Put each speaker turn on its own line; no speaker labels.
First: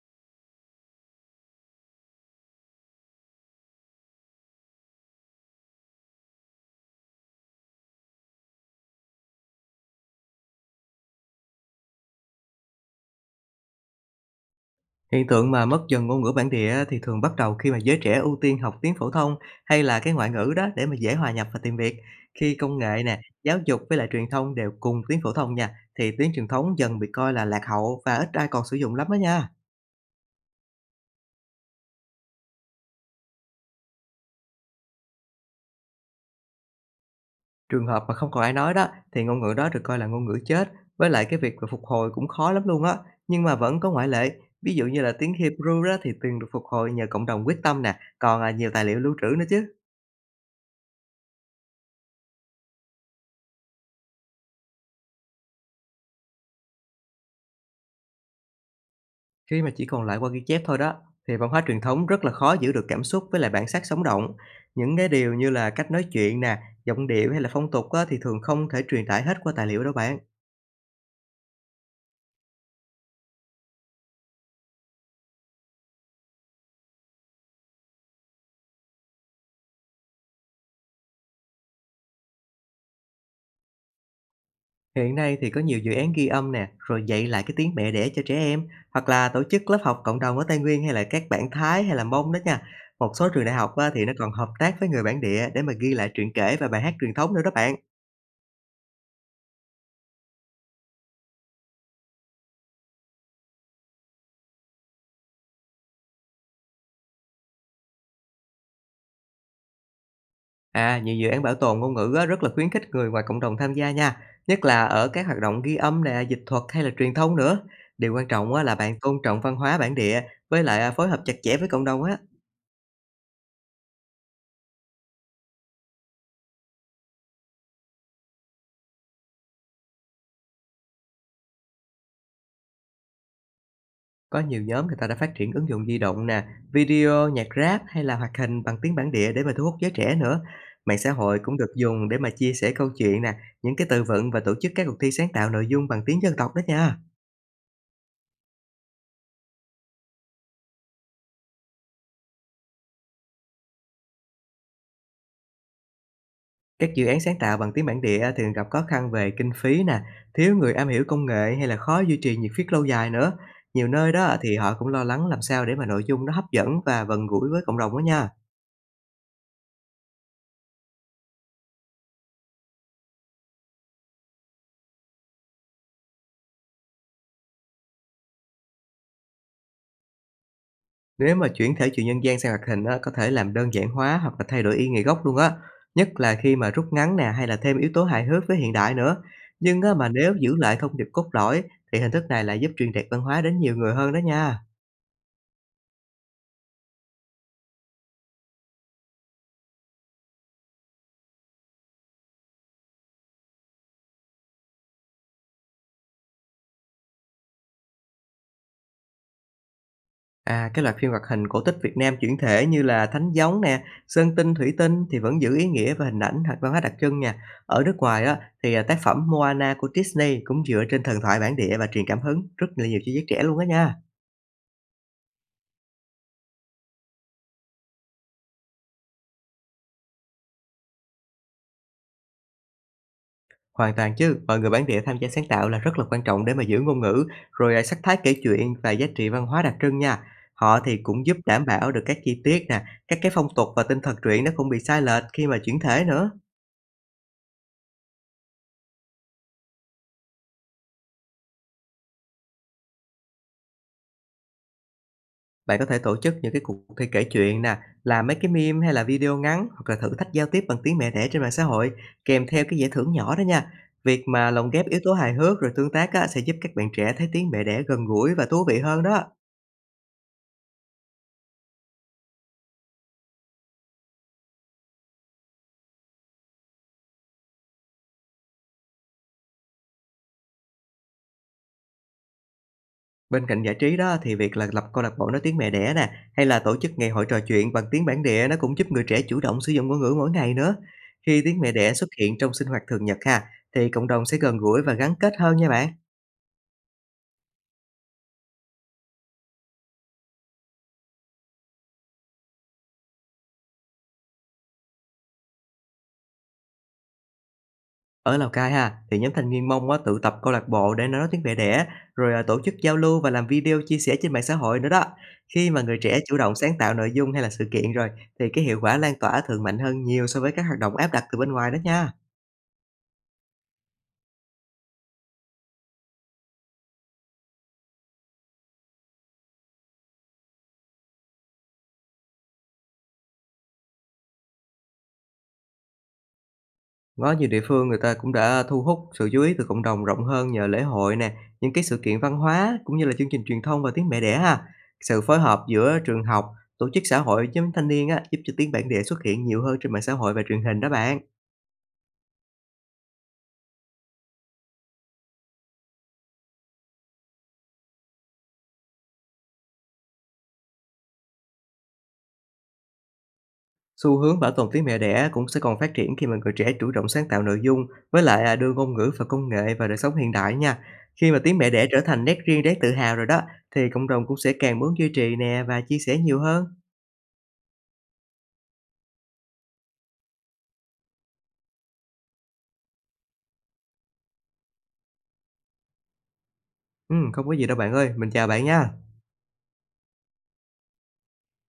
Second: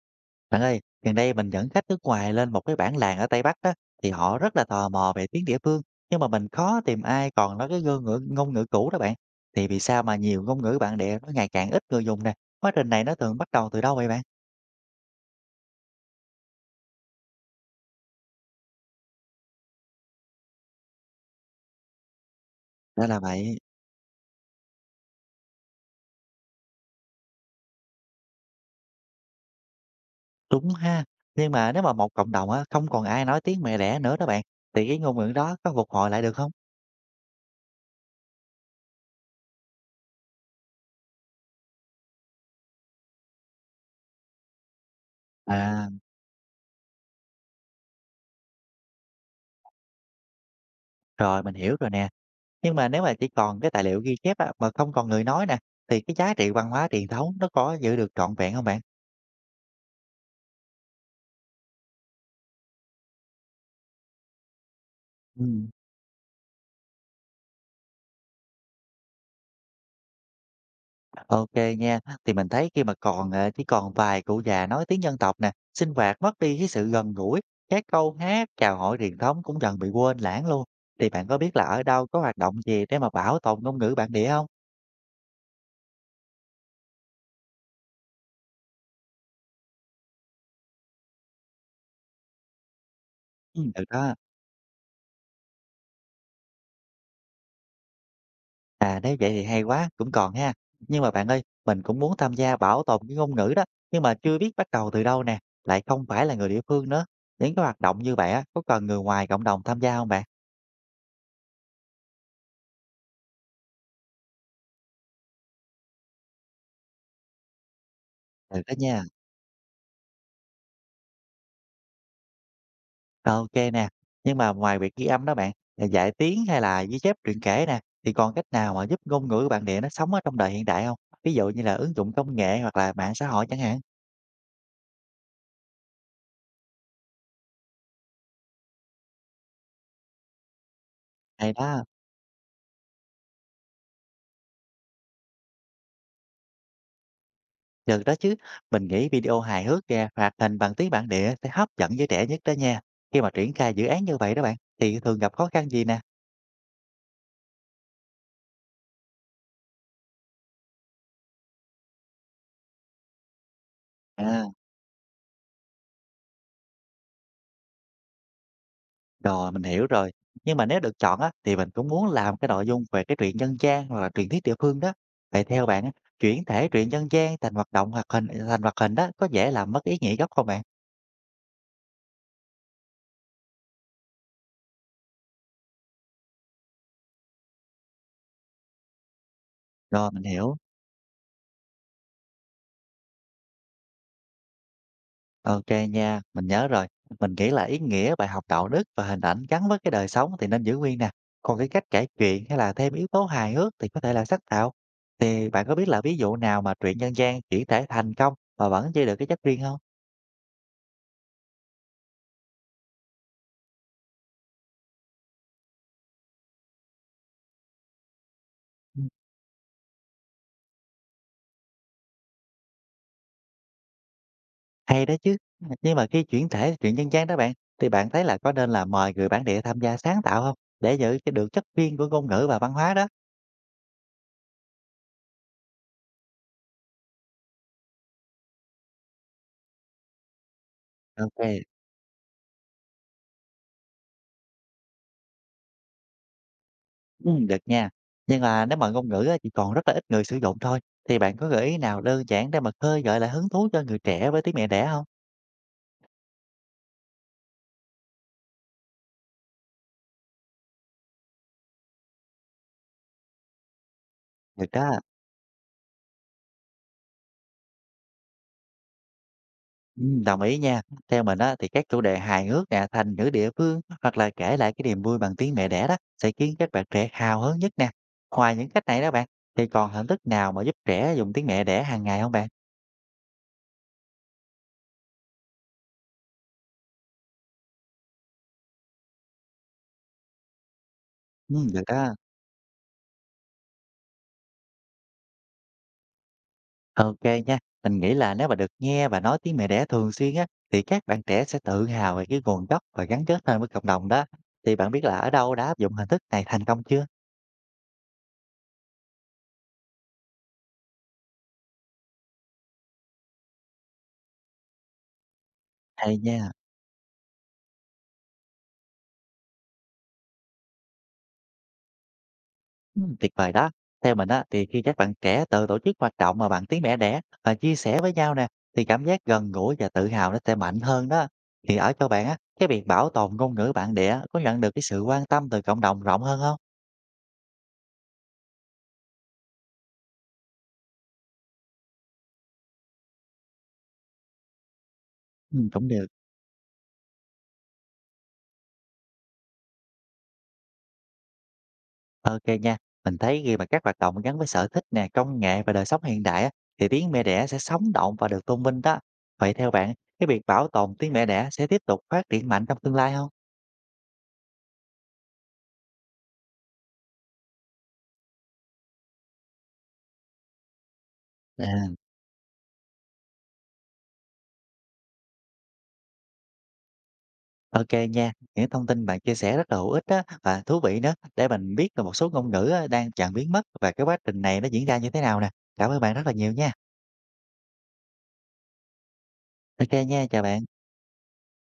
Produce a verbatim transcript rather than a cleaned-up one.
Bạn ơi, gần đây mình dẫn khách nước ngoài lên một cái bản làng ở Tây Bắc á, thì họ rất là tò mò về tiếng địa phương, nhưng mà mình khó tìm ai còn nói cái ngôn ngữ ngôn ngữ cũ đó bạn. Thì vì sao mà nhiều ngôn ngữ bản địa nó ngày càng ít người dùng nè? Quá trình này nó thường bắt đầu từ đâu vậy bạn?
Hiện tượng mà mất dần ngôn ngữ bản địa thì thường bắt đầu khi mà giới trẻ ưu tiên học tiếng phổ thông hay là cái ngoại ngữ đó để mà dễ hòa nhập và tìm việc. Khi công nghệ
Đó là
nè,
vậy.
giáo dục với lại truyền thông đều cùng tiếng phổ thông nha, thì tiếng truyền thống dần bị coi là lạc hậu và ít ai còn sử dụng lắm đó nha.
Đúng ha. Nhưng mà nếu mà một cộng đồng á không còn ai nói tiếng mẹ đẻ nữa đó bạn, thì cái ngôn ngữ đó có phục hồi lại được không?
Trường hợp mà không còn ai nói đó, thì ngôn ngữ đó được coi là ngôn ngữ chết, với lại cái việc mà phục hồi cũng khó lắm luôn á. Nhưng mà vẫn có ngoại lệ, ví dụ như là tiếng Hebrew
À,
đó thì từng được phục hồi nhờ cộng đồng quyết tâm nè, còn à, nhiều tài liệu lưu trữ nữa chứ.
rồi mình hiểu rồi nè. Nhưng mà nếu mà chỉ còn cái tài liệu ghi chép á, mà không còn người nói nè, thì cái giá trị văn hóa truyền thống nó có giữ được trọn vẹn không bạn?
Khi mà chỉ còn lại qua ghi chép thôi đó, thì văn hóa truyền thống rất là khó giữ được cảm xúc với lại bản sắc sống động. Những cái điều
Ừ.
như là cách nói chuyện nè, giọng điệu hay là phong tục á, thì thường không thể truyền tải hết qua tài liệu đâu bạn.
OK nha. Thì mình thấy khi mà còn, ờ, chỉ còn vài cụ già nói tiếng dân tộc nè, sinh hoạt mất đi cái sự gần gũi, các câu hát, chào hỏi truyền thống cũng dần bị quên lãng luôn. Thì bạn có biết là ở đâu có hoạt động gì để mà bảo tồn ngôn ngữ bản địa không?
Hiện nay thì có nhiều dự án ghi âm nè, rồi dạy lại cái tiếng mẹ đẻ cho trẻ em, hoặc là tổ chức lớp học cộng đồng ở Tây Nguyên hay là các bản Thái hay là Mông đó nha. Một số trường đại
Ừm,
học
được
á, thì nó
đó.
còn hợp tác với người bản địa để mà ghi lại truyện kể và bài hát truyền thống nữa đó bạn.
À, nếu vậy thì hay quá, cũng còn ha. Nhưng mà bạn ơi, mình cũng muốn tham gia bảo tồn cái ngôn ngữ đó, nhưng mà chưa biết bắt đầu từ đâu nè, lại không phải là người địa phương nữa. Những cái hoạt động như vậy á, có cần người ngoài cộng đồng tham gia không bạn?
À, nhiều dự án bảo tồn ngôn ngữ á, rất là khuyến khích người ngoài cộng đồng tham gia nha, nhất là ở các hoạt động ghi âm nè, dịch thuật hay là truyền thông nữa. Điều quan trọng
Được
á,
đó
là bạn
nha.
tôn trọng văn hóa bản địa với lại à, phối hợp chặt chẽ với cộng đồng á.
OK nè, nhưng mà ngoài việc ghi âm đó bạn, à, dạy tiếng hay là ghi chép truyện kể nè, thì còn cách nào mà giúp ngôn ngữ của bản địa nó sống ở trong đời hiện đại không? Ví dụ như là ứng dụng công nghệ hoặc là mạng xã hội chẳng hạn.
Có nhiều nhóm người ta đã phát triển ứng dụng di động nè, video, nhạc rap hay là hoạt hình bằng tiếng bản địa để mà thu hút giới trẻ nữa. Mạng xã hội
Hay
cũng được
đó,
dùng để mà chia sẻ câu chuyện nè, những cái từ vựng và tổ chức các cuộc thi sáng tạo nội dung bằng tiếng dân tộc đó nha.
được đó chứ, mình nghĩ video hài hước kìa, hoạt hình bằng tiếng bản địa sẽ hấp dẫn giới trẻ nhất đó nha. Khi mà triển khai dự án như vậy đó bạn, thì thường gặp khó khăn gì nè?
Các dự án sáng tạo bằng tiếng bản địa thường gặp khó khăn về kinh phí nè, thiếu người am hiểu công nghệ hay là khó duy trì nhiệt huyết lâu dài nữa. Nhiều nơi đó
À.
thì họ cũng lo lắng làm sao để mà nội dung nó hấp dẫn và gần gũi với cộng đồng đó nha.
Rồi, mình hiểu rồi. Nhưng mà nếu được chọn á, thì mình cũng muốn làm cái nội dung về cái truyện dân gian hoặc là truyền thuyết địa phương đó. Vậy theo bạn á, chuyển thể truyện dân gian thành hoạt động hoạt hình thành hoạt hình đó có dễ làm mất ý nghĩa gốc không bạn?
Nếu mà chuyển thể chuyện nhân gian sang hoạt hình á, có thể làm đơn giản hóa hoặc là thay đổi ý nghĩa gốc luôn á. Nhất là khi mà rút ngắn nè hay là thêm yếu tố hài hước với hiện đại nữa. Nhưng á, mà
Rồi, mình
nếu giữ
hiểu.
lại thông điệp cốt lõi thì hình thức này lại giúp truyền đạt văn hóa đến nhiều người hơn đó nha.
Ok nha, mình nhớ rồi. Mình nghĩ là ý nghĩa bài học đạo đức và hình ảnh gắn với cái đời sống thì nên giữ nguyên nè. Còn cái cách kể chuyện hay là thêm yếu tố hài hước thì có thể là sáng tạo. Thì bạn có biết là ví dụ nào mà truyện dân gian chuyển thể thành công mà vẫn giữ được cái chất riêng không?
À, cái loạt phim hoạt hình cổ tích Việt Nam chuyển thể như là Thánh Gióng nè, Sơn Tinh, Thủy Tinh thì vẫn giữ ý nghĩa và hình ảnh hoặc văn hóa đặc trưng nha. Ở nước ngoài á, thì à, tác phẩm Moana của Disney cũng dựa trên thần thoại bản địa và truyền cảm hứng rất là nhiều cho giới trẻ luôn á nha.
Hay đó chứ. Nhưng mà khi chuyển thể truyện dân gian đó bạn, thì bạn thấy là có nên là mời người bản địa tham gia sáng tạo không để giữ cái được chất riêng của ngôn ngữ và văn hóa đó.
Hoàn toàn chứ, mọi người bản địa tham gia sáng tạo là rất là quan trọng để mà giữ ngôn ngữ, rồi à, sắc thái kể chuyện và giá trị văn hóa đặc trưng nha. Họ thì cũng
OK,
giúp
kê,
đảm bảo được các chi tiết nè, các cái phong tục và tinh thần truyện nó không bị sai lệch khi mà chuyển thể nữa.
được nha. Nhưng mà nếu mà ngôn ngữ á chỉ còn rất là ít người sử dụng thôi, thì bạn có gợi ý nào đơn giản để mà khơi gợi lại hứng thú cho người trẻ với tiếng mẹ đẻ không?
Bạn có thể tổ chức những cái cuộc thi kể chuyện nè, làm mấy cái meme hay là video ngắn hoặc là thử thách giao tiếp bằng tiếng mẹ đẻ trên mạng xã hội, kèm theo cái giải thưởng nhỏ đó nha. Việc mà lồng
Được
ghép
đó.
yếu tố hài hước rồi tương tác á, sẽ giúp các bạn trẻ thấy tiếng mẹ đẻ gần gũi và thú vị hơn đó.
Ừm, đồng ý nha. Theo mình á, thì các chủ đề hài hước nè, thành ngữ địa phương hoặc là kể lại cái niềm vui bằng tiếng mẹ đẻ đó sẽ khiến các bạn trẻ hào hứng nhất nè. Ngoài những cách này đó bạn, thì còn hình thức nào mà giúp trẻ dùng tiếng mẹ đẻ hàng ngày không bạn?
Bên cạnh giải trí đó thì việc là lập câu lạc bộ nói tiếng mẹ đẻ nè, hay là tổ chức ngày hội trò chuyện bằng tiếng bản địa nó cũng giúp người trẻ chủ động sử dụng ngôn ngữ mỗi ngày nữa. Khi tiếng
Ừm,
mẹ
được
đẻ xuất
đó.
hiện trong sinh hoạt thường nhật ha, thì cộng đồng sẽ gần gũi và gắn kết hơn nha bạn.
Ok nha. Mình nghĩ là nếu mà được nghe và nói tiếng mẹ đẻ thường xuyên á, thì các bạn trẻ sẽ tự hào về cái nguồn gốc và gắn kết hơn với cộng đồng đó. Thì bạn biết là ở đâu đã áp dụng hình thức này thành công chưa?
Ở Lào Cai ha, thì nhóm thanh niên Mông á tự tập câu lạc bộ để nói tiếng mẹ đẻ, rồi, à, tổ chức giao lưu và làm video chia sẻ trên mạng xã hội nữa đó. Khi mà người
Hay
trẻ chủ
nha.
động sáng tạo nội dung hay là sự kiện rồi, thì cái hiệu quả lan tỏa thường mạnh hơn nhiều so với các hoạt động áp đặt từ bên ngoài đó nha.
Ừm, tuyệt vời đó. Theo mình á, thì khi các bạn trẻ tự tổ chức hoạt động mà bạn tiếng mẹ đẻ và chia sẻ với nhau nè, thì cảm giác gần gũi và tự hào nó sẽ mạnh hơn đó. Thì ở cho bạn á, cái việc bảo tồn ngôn ngữ bản địa có nhận được cái sự quan tâm từ cộng đồng rộng hơn không?
Có nhiều địa phương người ta cũng đã thu hút sự chú ý từ cộng đồng rộng hơn nhờ lễ hội nè, những cái sự kiện văn hóa cũng như là chương trình truyền thông và tiếng mẹ đẻ ha. Sự phối
Ừ,
hợp
cũng
giữa
được.
trường học, tổ chức xã hội, nhóm thanh niên á, giúp cho tiếng bản địa xuất hiện nhiều hơn trên mạng xã hội và truyền hình đó bạn.
Ok nha. Mình thấy khi mà các hoạt động gắn với sở thích nè, công nghệ và đời sống hiện đại á, thì tiếng mẹ đẻ sẽ sống động và được tôn vinh đó. Vậy theo bạn, cái việc bảo tồn tiếng mẹ đẻ sẽ tiếp tục phát triển mạnh trong tương lai không?
Xu hướng bảo tồn tiếng mẹ đẻ cũng sẽ còn phát triển khi mà người trẻ chủ động sáng tạo nội dung, với lại, à, đưa ngôn ngữ và công nghệ vào đời sống hiện đại nha. Khi mà tiếng mẹ đẻ
À.
trở thành nét riêng đáng tự hào rồi đó, thì cộng đồng cũng sẽ càng muốn duy trì nè và chia sẻ nhiều hơn.
OK nha, những thông tin bạn chia sẻ rất là hữu ích á và thú vị nữa, để mình biết được một số ngôn ngữ á đang dần biến mất và cái quá trình này nó diễn ra như thế nào nè. Cảm ơn bạn rất là nhiều nha.
Ừm, không có gì đâu bạn ơi, mình chào bạn nha.
OK nha, chào bạn.